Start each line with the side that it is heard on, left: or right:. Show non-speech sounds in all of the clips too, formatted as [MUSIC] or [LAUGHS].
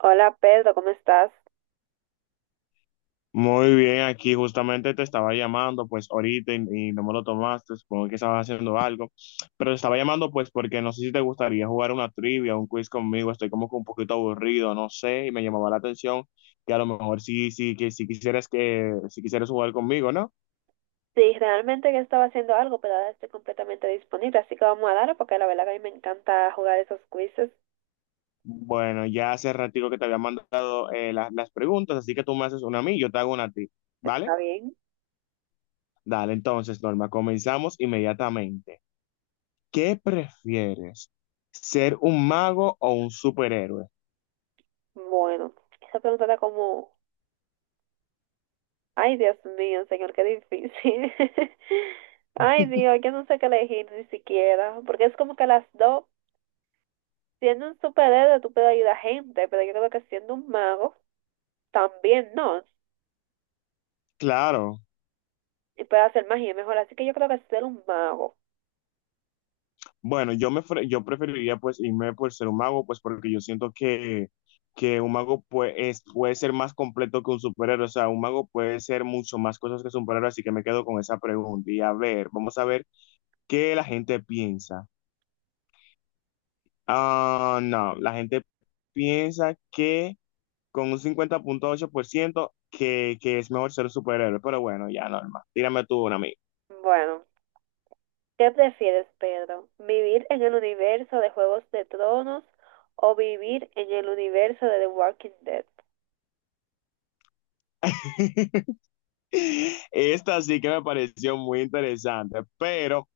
right: Hola Pedro, ¿cómo estás?
left: Muy bien, aquí justamente te estaba llamando pues ahorita y no me lo tomaste, supongo que estabas haciendo algo, pero te estaba llamando pues porque no sé si te gustaría jugar una trivia, un quiz conmigo, estoy como que un poquito aburrido, no sé, y me llamaba la atención que a lo mejor sí, sí, que si quisieras jugar conmigo, ¿no?
right: Sí, realmente que estaba haciendo algo, pero ahora estoy completamente disponible, así que vamos a darle porque la verdad que a mí me encanta jugar esos quizzes.
left: Bueno, ya hace ratito que te había mandado las preguntas, así que tú me haces una a mí, yo te hago una a ti, ¿vale?
right: Está bien.
left: Dale, entonces, Norma, comenzamos inmediatamente. ¿Qué prefieres? ¿Ser un mago o un superhéroe?
right: Bueno, esa pregunta está como, ay Dios mío, señor, qué difícil. [LAUGHS] Ay Dios, yo no sé qué elegir ni siquiera, porque es como que las dos, siendo un superhéroe tú puedes ayudar a gente, pero yo creo que siendo un mago también no,
left: Claro.
right: y puedes hacer magia mejor, así que yo creo que ser un mago.
left: Bueno, yo preferiría pues irme por ser un mago, pues porque yo siento que un mago puede ser más completo que un superhéroe. O sea, un mago puede ser mucho más cosas que un superhéroe, así que me quedo con esa pregunta. Y a ver, vamos a ver qué la gente piensa. Ah, no, la gente piensa que con un 50,8% que es mejor ser un superhéroe. Pero bueno, ya normal. Tírame tú una, amiga.
right: Bueno. ¿Qué prefieres, Pedro? ¿Vivir en el universo de Juegos de Tronos o vivir en el universo de The Walking Dead?
left: [LAUGHS] [LAUGHS] Esta sí que me pareció muy interesante, pero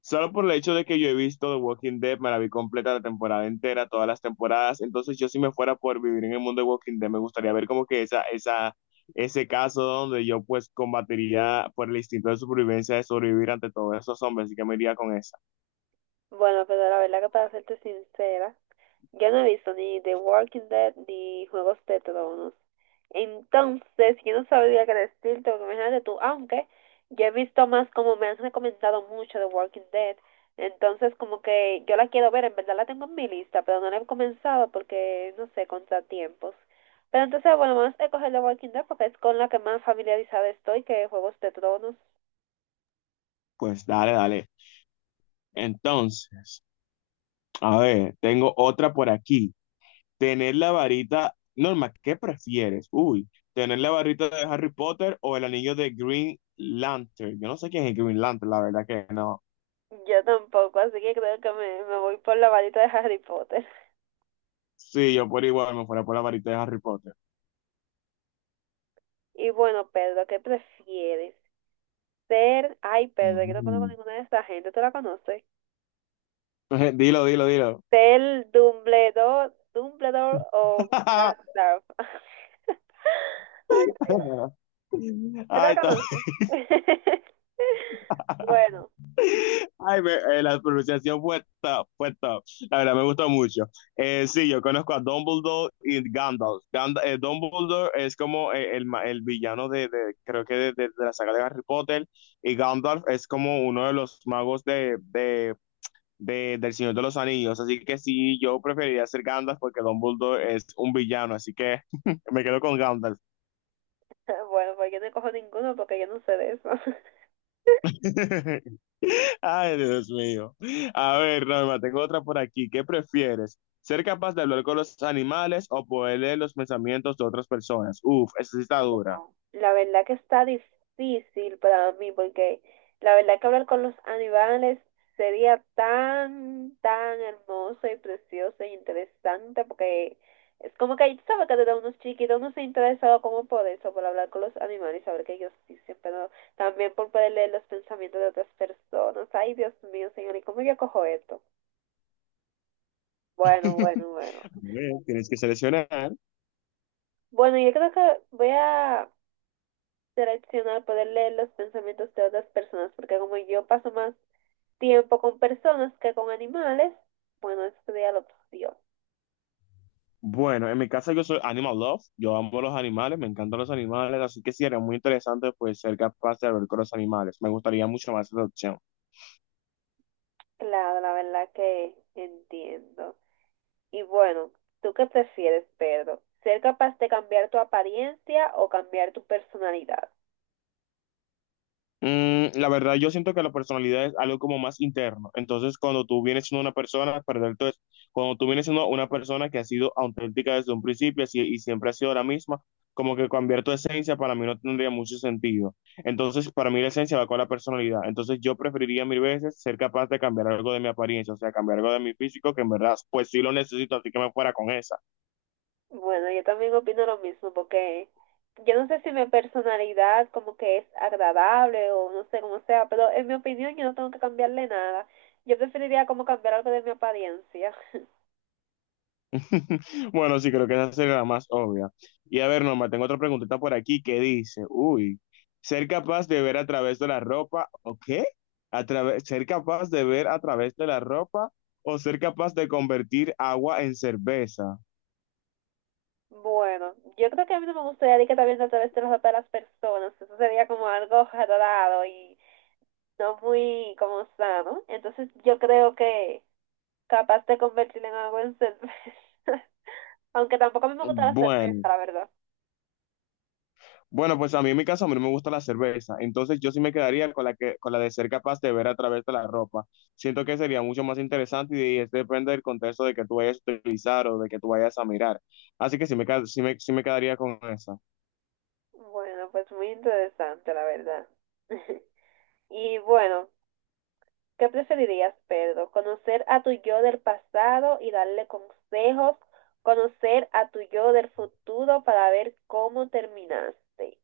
left: solo por el hecho de que yo he visto The Walking Dead, me la vi completa la temporada entera, todas las temporadas, entonces yo si me fuera por vivir en el mundo de Walking Dead, me gustaría ver como que ese caso donde yo pues combatiría por el instinto de supervivencia de sobrevivir ante todos esos hombres, así que me iría con esa.
right: Bueno, Pedro, la verdad que para serte sincera, yo no he visto ni The Walking Dead ni Juegos de Tronos. Entonces, yo no sabría qué decirte, porque imagínate tú, aunque yo he visto más como me han recomendado mucho The Walking Dead. Entonces, como que yo la quiero ver, en verdad la tengo en mi lista, pero no la he comenzado porque, no sé, contratiempos. Pero entonces, bueno, vamos a escoger The Walking Dead porque es con la que más familiarizada estoy que Juegos de Tronos.
left: Pues dale, dale. Entonces, a ver, tengo otra por aquí. Tener la varita, Norma, ¿qué prefieres? Uy, tener la varita de Harry Potter o el anillo de Green Lantern. Yo no sé quién es el Green Lantern, la verdad que no.
right: Yo tampoco, así que creo que me voy por la varita de Harry Potter.
left: Sí, yo por igual me fuera por la varita de Harry Potter.
right: Y bueno, Pedro, ¿qué prefieres? Ser, ay, perdón, que no conozco
left: Ujú.
right: ninguna de esta gente, ¿tú la conoces?
left: [LAUGHS] Dilo, dilo, dilo.
right: Ser Dumbledore o
left: [LAUGHS]
right: Gandalf. [LAUGHS] Ay, Dios, ¿tú la
left: Ay, está.
right: conoces? [LAUGHS] Bueno,
left: La pronunciación fue top, fue top. La verdad, me gustó mucho. Sí, yo conozco a Dumbledore y Gandalf. Dumbledore es como el villano creo que de la saga de Harry Potter, y Gandalf es como uno de los magos del Señor de los Anillos. Así que sí, yo preferiría ser Gandalf porque Dumbledore es un villano, así que [LAUGHS] me quedo con Gandalf.
right: [LAUGHS] bueno, pues yo no cojo ninguno porque yo no sé de eso.
left: [LAUGHS] Ay, Dios mío. A ver, Norma, tengo otra por aquí. ¿Qué prefieres? ¿Ser capaz de hablar con los animales o poder leer los pensamientos de otras personas? Uf, esa sí está dura.
right: La verdad que está difícil para mí porque la verdad que hablar con los animales sería tan, tan hermoso y precioso e interesante porque es como que tú sabes que desde unos chiquitos no se ha interesado como por eso, por hablar con los animales, y saber que ellos dicen, pero también por poder leer los pensamientos de otras personas. Ay, Dios mío, señor, ¿y cómo yo cojo esto? Bueno,
left: [LAUGHS]
right: bueno, bueno.
left: Bueno, tienes que seleccionar.
right: Bueno, yo creo que voy a seleccionar, poder leer los pensamientos de otras personas, porque como yo paso más tiempo con personas que con animales, bueno, eso ya lo opción.
left: Bueno, en mi caso yo soy animal love, yo amo los animales, me encantan los animales, así que sí, era muy interesante pues ser capaz de hablar con los animales. Me gustaría mucho más esa opción.
right: Claro, la verdad que entiendo. Y bueno, ¿tú qué prefieres, Pedro? ¿Ser capaz de cambiar tu apariencia o cambiar tu personalidad?
left: Mm, la verdad, yo siento que la personalidad es algo como más interno. Entonces, cuando tú vienes siendo una persona, perdón, entonces, cuando tú vienes siendo una persona que ha sido auténtica desde un principio y siempre ha sido la misma, como que cambiar tu esencia para mí no tendría mucho sentido. Entonces, para mí la esencia va con la personalidad. Entonces, yo preferiría mil veces ser capaz de cambiar algo de mi apariencia, o sea, cambiar algo de mi físico, que en verdad, pues sí lo necesito, así que me fuera con esa.
right: Bueno, yo también opino lo mismo, porque yo no sé si mi personalidad como que es agradable o no sé cómo sea, pero en mi opinión yo no tengo que cambiarle nada. Yo preferiría como cambiar algo de mi apariencia. [LAUGHS]
left: [LAUGHS] Bueno, sí, creo que esa será la más obvia. Y a ver, Norma, tengo otra preguntita por aquí que dice, uy, ser capaz de ver a través de la ropa, ¿o qué? A través, ser capaz de ver a través de la ropa o ser capaz de convertir agua en cerveza.
right: Bueno, yo creo que a mí no me gustaría de que también a través de los ojos de las personas. Eso sería como algo raro y no muy como sano. Entonces yo creo que capaz de convertirlo en algo en cerveza. [LAUGHS] Aunque tampoco a mí me gusta la
left: Bueno.
right: cerveza, la verdad.
left: Bueno, pues a mí en mi caso, a mí no me gusta la cerveza, entonces yo sí me quedaría con con la de ser capaz de ver a través de la ropa. Siento que sería mucho más interesante y depende del contexto de que tú vayas a utilizar o de que tú vayas a mirar. Así que sí me, ca- sí me quedaría con esa.
right: Bueno, pues muy interesante, la verdad. [LAUGHS] Y bueno, ¿qué preferirías, Pedro? ¿Conocer a tu yo del pasado y darle consejos? ¿Conocer a tu yo del futuro para ver cómo terminaste?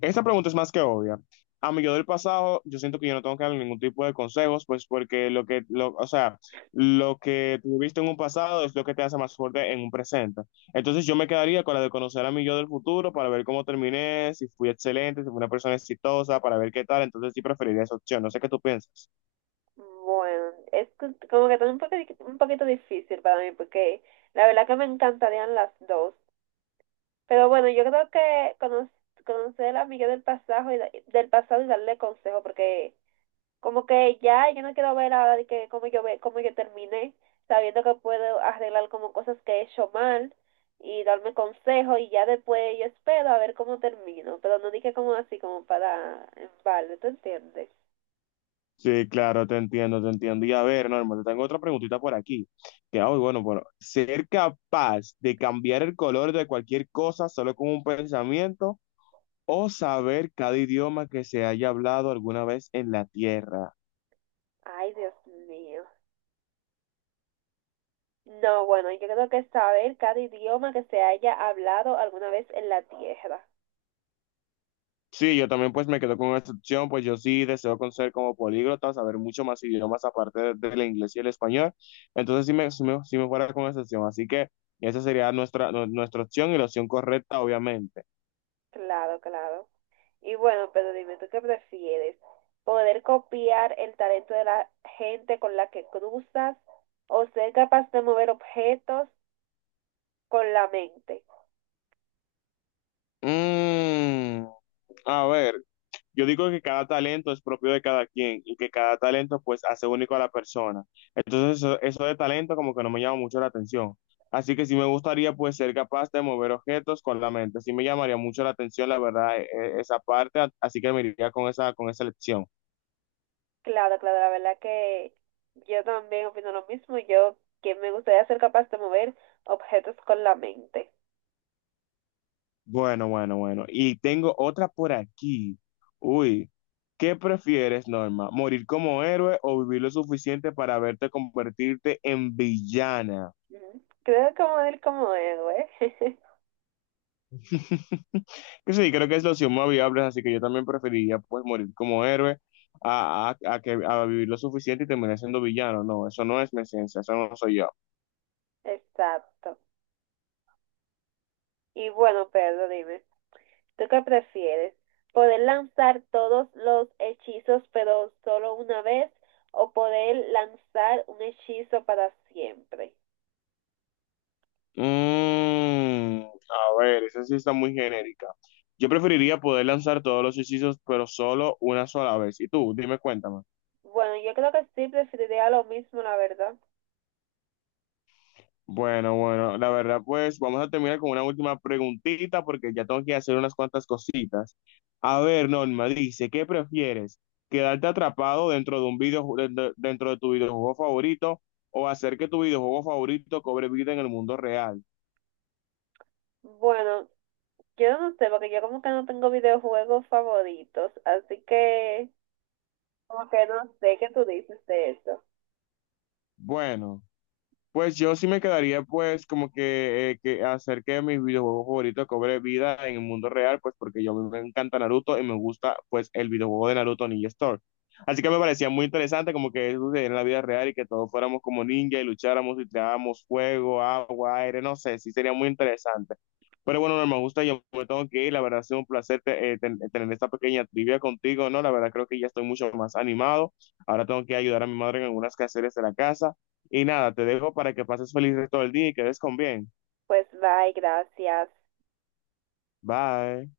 left: Esta pregunta es más que obvia. A mi yo del pasado, yo siento que yo no tengo que darle ningún tipo de consejos, pues porque o sea, lo que tuviste en un pasado es lo que te hace más fuerte en un presente. Entonces yo me quedaría con la de conocer a mi yo del futuro para ver cómo terminé, si fui excelente, si fui una persona exitosa, para ver qué tal. Entonces sí preferiría esa opción. No sé qué tú piensas.
right: Bueno, como que también un poquito difícil para mí porque la verdad que me encantarían las dos. Pero bueno, yo creo que conocer a mi yo del pasado y, del pasado y darle consejo porque... Como que ya, yo no quiero ver ahora de que cómo yo cómo yo terminé, sabiendo que puedo arreglar como cosas que he hecho mal y darme consejo y ya después yo espero a ver cómo termino, pero no dije como así como para en balde, ¿tú entiendes?
left: Sí, claro, te entiendo, te entiendo. Y a ver, Norma, te tengo otra preguntita por aquí. Que, ay, bueno, bueno, ser capaz de cambiar el color de cualquier cosa solo con un pensamiento o saber cada idioma que se haya hablado alguna vez en la tierra.
right: Ay, Dios mío. No, bueno, yo creo que saber cada idioma que se haya hablado alguna vez en la tierra.
left: Sí, yo también pues me quedo con esta opción, pues yo sí deseo conocer como políglota, saber mucho más idiomas aparte del inglés y el español, entonces sí me fuera con esa opción, así que esa sería nuestra opción y la opción correcta, obviamente.
right: Claro, claro. Y bueno, pero dime, ¿tú qué prefieres? ¿Poder copiar el talento de la gente con la que cruzas o ser capaz de mover objetos con la mente?
left: Mm, a ver. Yo digo que cada talento es propio de cada quien y que cada talento pues hace único a la persona. Entonces eso de talento como que no me llama mucho la atención. Así que sí me gustaría pues ser capaz de mover objetos con la mente. Sí me llamaría mucho la atención, la verdad, esa parte. Así que me iría con esa elección.
right: Claro, claro, la verdad que yo también opino lo mismo. Yo que me gustaría ser capaz de mover objetos con la mente.
left: Bueno, bueno, bueno. Y tengo otra por aquí. Uy, ¿qué prefieres, Norma? ¿Morir como héroe o vivir lo suficiente para verte convertirte en villana?
right: Ujú. Creo que morir como héroe. [LAUGHS]
left: [LAUGHS] Que sí, creo que es la opción más viable, así que yo también preferiría pues morir como héroe a vivir lo suficiente y terminar siendo villano. No, eso no es mi esencia, eso no soy yo.
right: Exacto. Y bueno, Pedro, dime. ¿Tú qué prefieres? ¿Poder lanzar todos los hechizos pero solo una vez o poder lanzar un hechizo para siempre?
left: Mm, a ver, esa sí está muy genérica. Yo preferiría poder lanzar todos los hechizos, pero solo una sola vez. Y tú, dime, cuéntame.
right: Bueno, yo creo que sí preferiría lo mismo, la verdad.
left: Bueno, bueno, la verdad, pues vamos a terminar con una última preguntita porque ya tengo que hacer unas cuantas cositas. A ver, Norma, dice, ¿qué prefieres? ¿Quedarte atrapado dentro de un dentro de tu videojuego favorito o hacer que tu videojuego favorito cobre vida en el mundo real?
right: Bueno, yo no sé, porque yo como que no tengo videojuegos favoritos, así que como que no sé qué tú dices de eso.
left: Bueno. Pues yo sí me quedaría pues como que hacer que mis videojuegos favoritos cobre vida en el mundo real, pues porque yo me encanta Naruto y me gusta pues el videojuego de Naruto Ninja Storm. Así que me parecía muy interesante como que eso sucediera en la vida real y que todos fuéramos como ninja y lucháramos y tirábamos fuego, agua, aire, no sé, sí sería muy interesante. Pero bueno, Norma, gusta, yo me tengo que ir, la verdad ha sido un placer tener esta pequeña trivia contigo, ¿no? La verdad creo que ya estoy mucho más animado. Ahora tengo que ayudar a mi madre en algunas quehaceres de la casa. Y nada, te dejo para que pases feliz todo el día y que des con bien.
right: Pues bye, gracias.
left: Bye.